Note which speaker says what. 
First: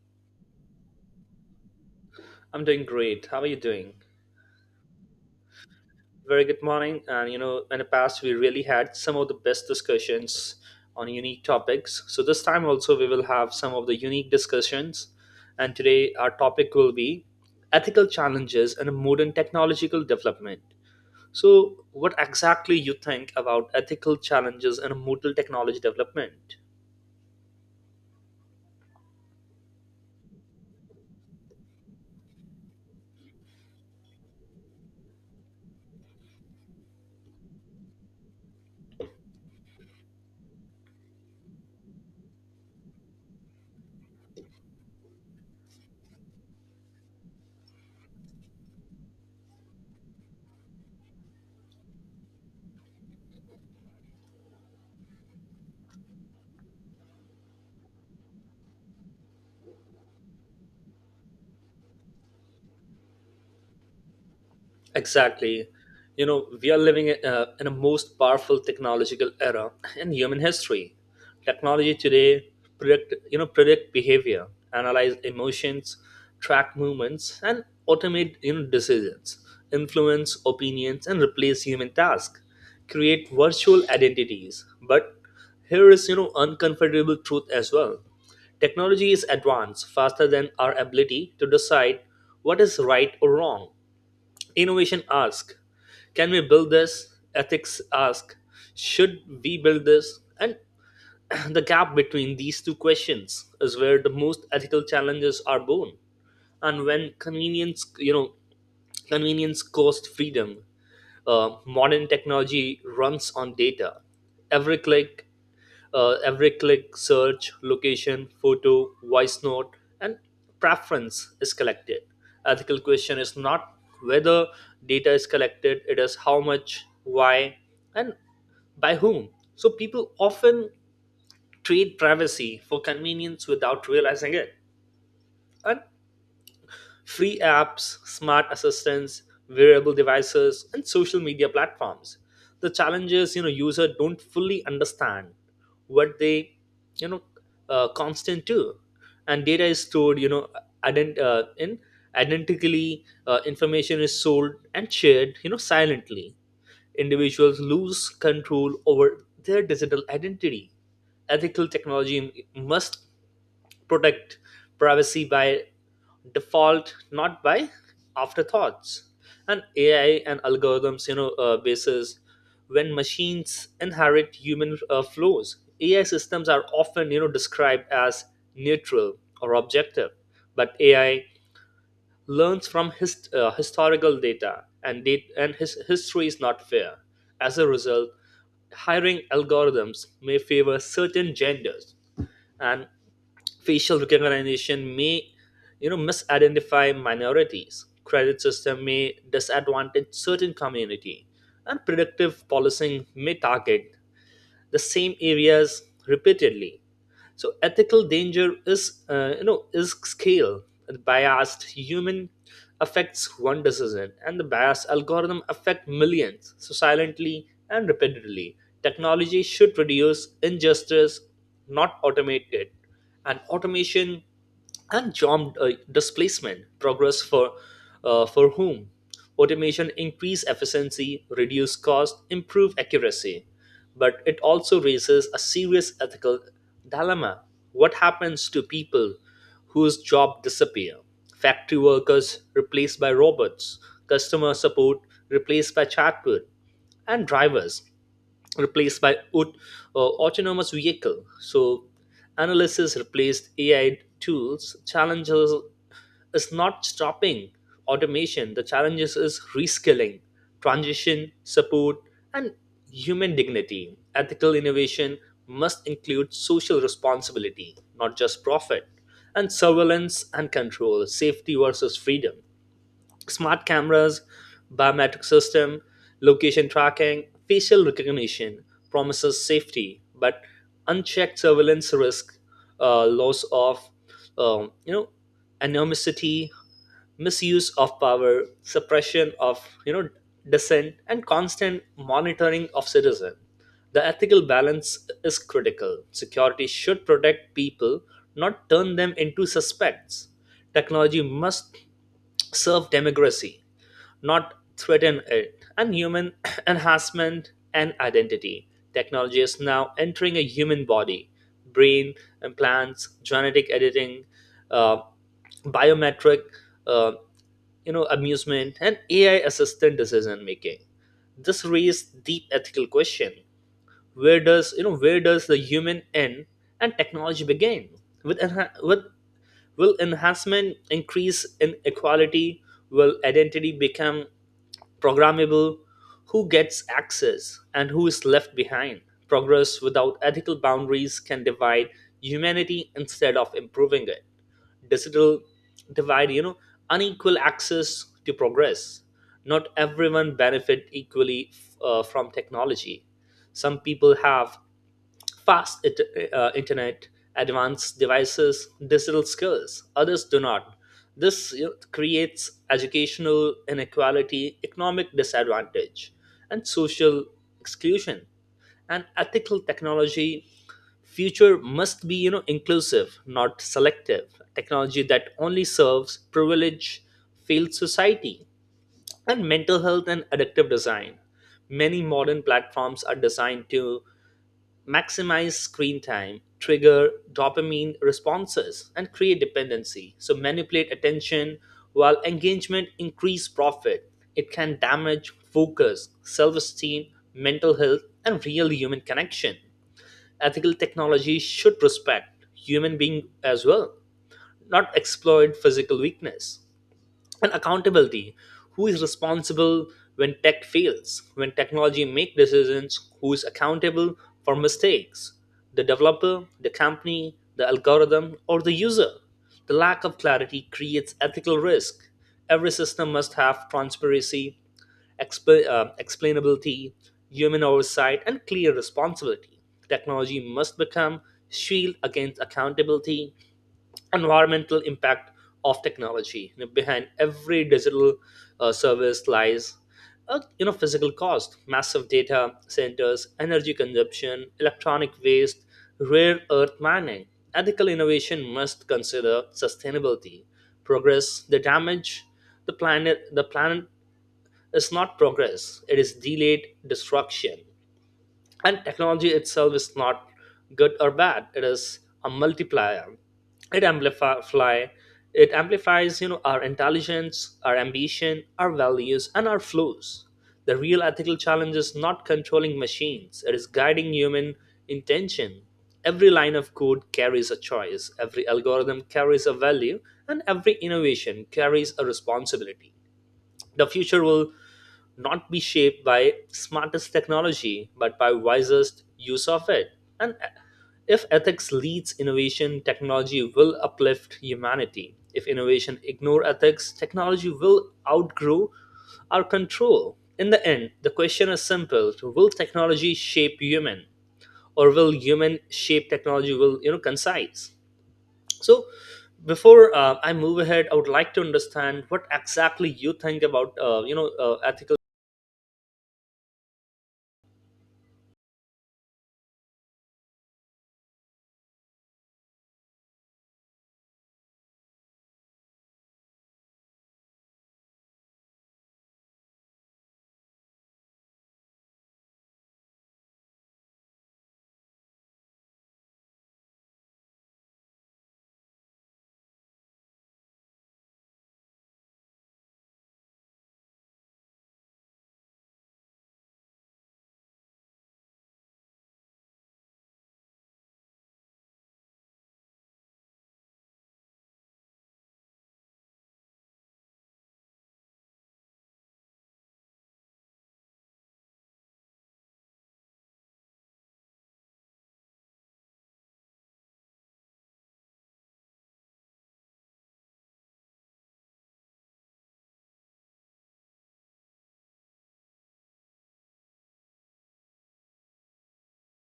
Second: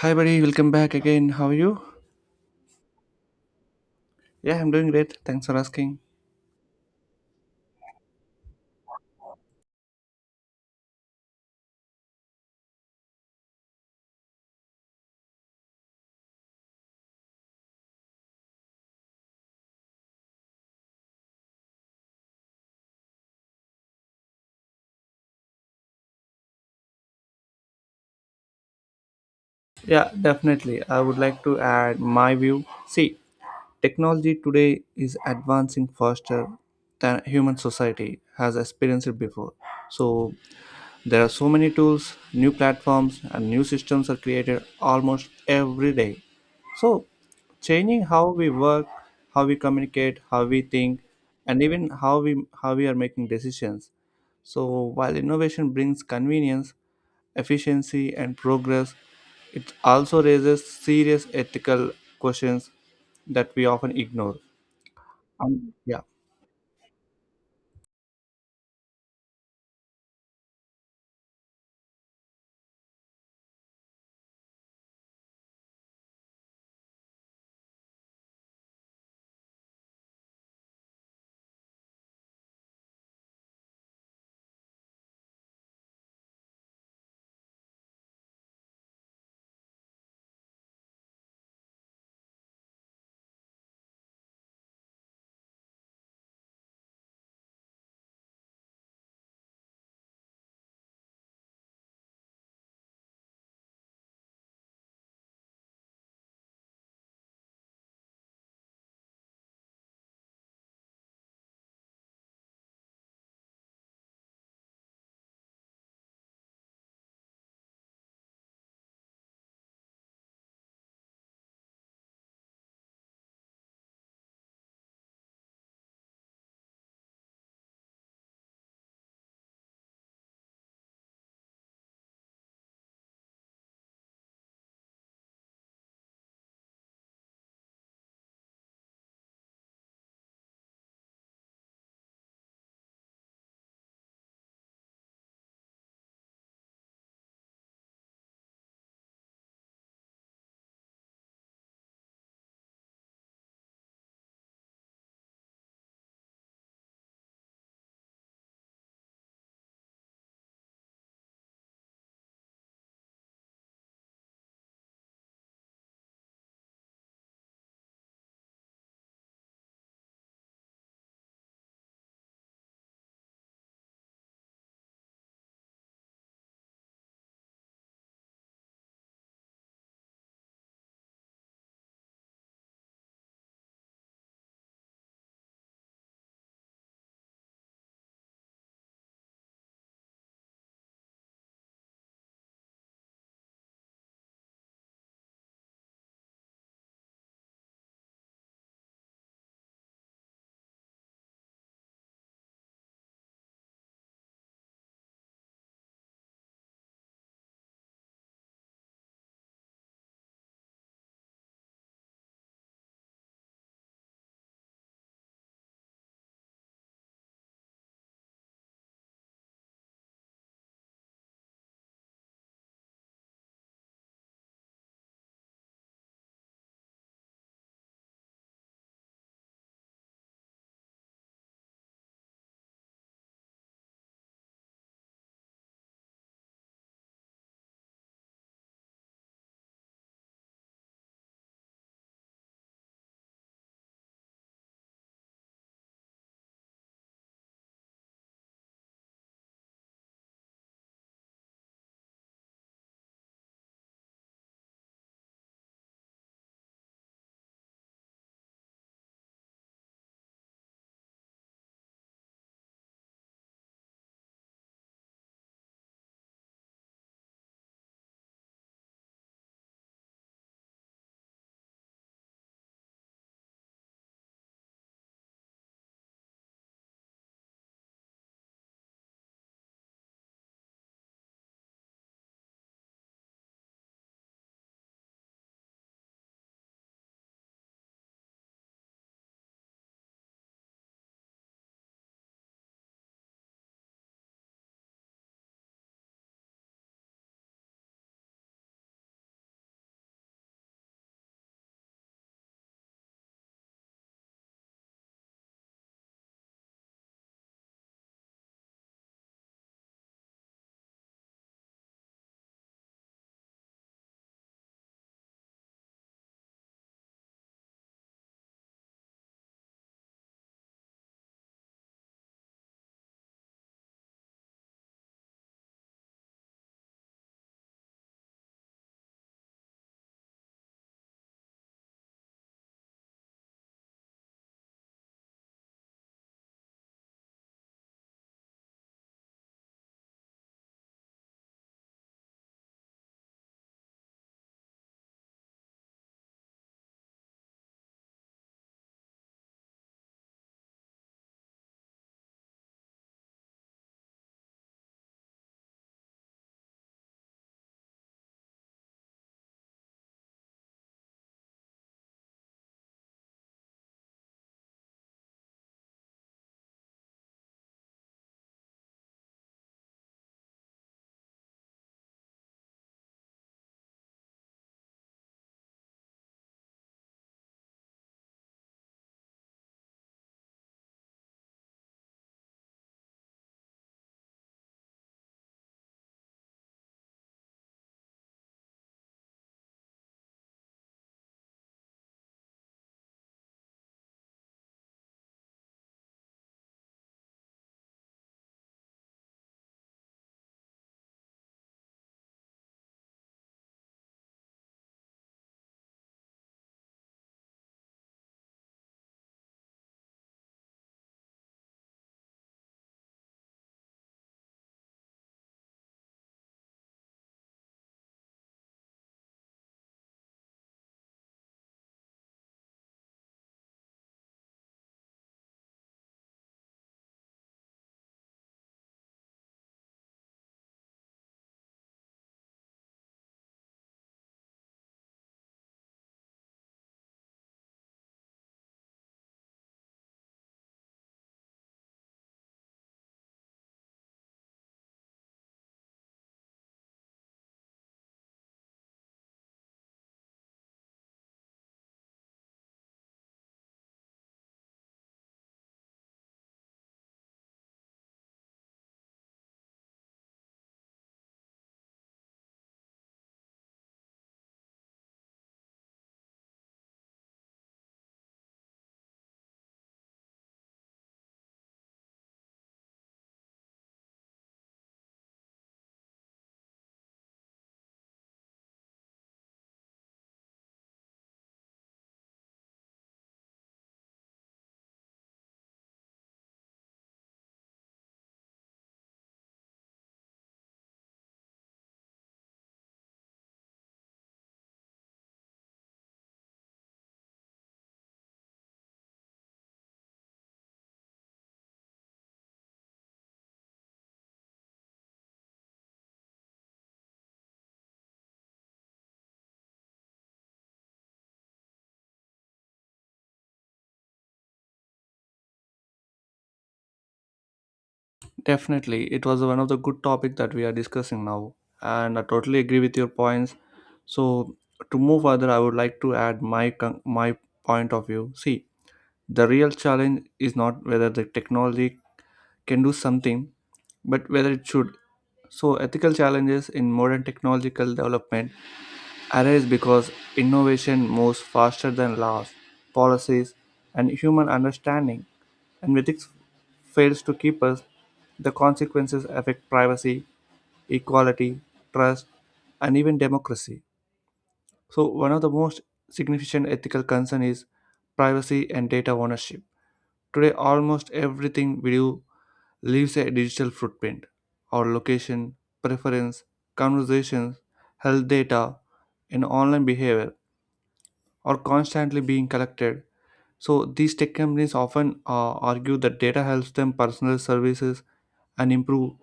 Speaker 1: Hi, buddy. Welcome back again. How are you?
Speaker 2: I'm doing great. How are you doing?
Speaker 1: Yeah, I'm doing great. Thanks for asking.
Speaker 2: Very good morning. And you know, in the past, we really had some of the best discussions on unique topics. So this time also, we will have some of the unique discussions. And today, our topic will be ethical challenges in a modern technological development. So, what exactly you think about ethical challenges in a modern technology development?
Speaker 1: Yeah, definitely. I would like to add my view. See, technology today is advancing faster than human society has experienced it before. So, there are so many tools, new platforms, and new systems are created almost every day. So, changing how we work, how we communicate, how we think, and even how we are making decisions. So, while innovation brings convenience, efficiency, and progress, it also raises serious ethical questions that we often ignore.
Speaker 2: Exactly.
Speaker 1: Yeah.
Speaker 2: You know, we are living in a most powerful technological era in human history. Technology today predict behavior, analyze emotions, track movements, and automate decisions, influence opinions, and replace human tasks, create virtual identities. But here is uncomfortable truth as well. Technology is advanced faster than our ability to decide what is right or wrong. Innovation ask, can we build this? Ethics ask, should we build this? And the gap between these two questions is where the most ethical challenges are born. And when convenience cost freedom, modern technology runs on data. Every click, every click, search, location, photo, voice note, and preference is collected. Ethical question is not whether data is collected, it is how much, why, and by whom. So people often trade privacy for convenience without realizing it. And free apps, smart assistants, wearable devices, and social media platforms. The challenges you know users don't fully understand what they you know constant to, and data is stored in identically. Information is sold and shared silently. Individuals lose control over their digital identity ethical technology must protect privacy by default not by afterthoughts and ai and algorithms basis when machines inherit human flows ai systems are often described as neutral or objective but ai learns from historical data and date and his history is not fair. As a result, hiring algorithms may favor certain genders and facial recognition may misidentify minorities credit system may disadvantage certain community and predictive policing may target the same areas repeatedly so ethical danger is is scale the biased human affects one decision and the biased algorithm affect millions so silently and repeatedly technology should reduce injustice not automate it and automation and job displacement progress for whom automation increase efficiency reduce cost improve accuracy but it also raises a serious ethical dilemma what happens to people whose job disappear factory workers replaced by robots customer support replaced by chatbot and drivers replaced by autonomous vehicle. So analysis replaced AI tools. Challenges is not stopping automation. The challenges is reskilling, transition support, and human dignity. Ethical innovation must include social responsibility, not just profit, and surveillance and control, safety versus freedom smart cameras, biometric system, location tracking, facial recognition promises safety, but unchecked surveillance risk loss of um, you know anonymity, misuse of power, suppression of you know dissent, and constant monitoring of citizen. The ethical balance is critical. Security should protect people, not turn them into suspects. Technology must serve democracy, not threaten it, and human enhancement and identity. Technology is now entering a human body, brain implants, genetic editing, uh, biometric, uh, amusement, and AI-assisted decision making. This raises deep ethical question: Where does you know where does the human end and technology begin? With enha- with Will enhancement increase inequality? Will identity become programmable? Who gets access and who is left behind? Progress without ethical boundaries can divide humanity instead of improving it. Digital divide, you know, unequal access to progress. Not everyone benefit equally from technology. Some people have fast it, internet, advanced devices, digital skills. Others do not. This creates educational inequality, economic disadvantage, and social exclusion. And ethical technology future must be inclusive, not selective. Technology that only serves privilege, failed society, and mental health and adaptive design. Many modern platforms are designed to maximize screen time, trigger dopamine responses, and create dependency. So manipulate attention while engagement increase profit. It can damage focus, self-esteem, mental health, and real human connection. Ethical technology should respect human being as well, not exploit physical weakness and accountability who is responsible when tech fails when technology make decisions who is accountable for mistakes the developer the company the algorithm or the user the lack of clarity creates ethical risk every system must have transparency explainability human oversight and clear responsibility technology must become shield against accountability environmental impact of technology behind every digital service lies a physical cost massive data centers energy consumption electronic waste rare earth mining ethical innovation must consider sustainability progress the damage the planet is not progress it is delayed destruction and technology itself is not good or bad it is a multiplier it amplify it amplifies our intelligence our ambition our values and our flaws the real ethical challenge is not controlling machines it is guiding human intention every line of code carries a choice every algorithm carries a value and every innovation carries a responsibility the future will not be shaped by smartest technology, but by wisest use of it. And if ethics leads innovation, technology will uplift humanity. If innovation ignore ethics, technology will outgrow our control. In the end, the question is simple: Will technology shape human, or will human shape technology? Will concise? So, before I move ahead, I would like to understand what exactly you think about ethical
Speaker 1: Definitely, it was one of the good topic that we are discussing now, and I totally agree with your points. So, to move further, I would like to add my point of view. See, the real challenge is not whether the technology can do something, but whether it should. So, ethical challenges in modern technological development arise because innovation moves faster than laws, policies, and human understanding. And when ethics fails to keep us, the consequences affect privacy, equality, trust, and even democracy. So, one of the most significant ethical concern is privacy and data ownership. Today, almost everything we do leaves a digital footprint. Our location, preference, conversations, health data, and online behavior are constantly being collected. So these tech companies often argue that data helps them personalize services and improve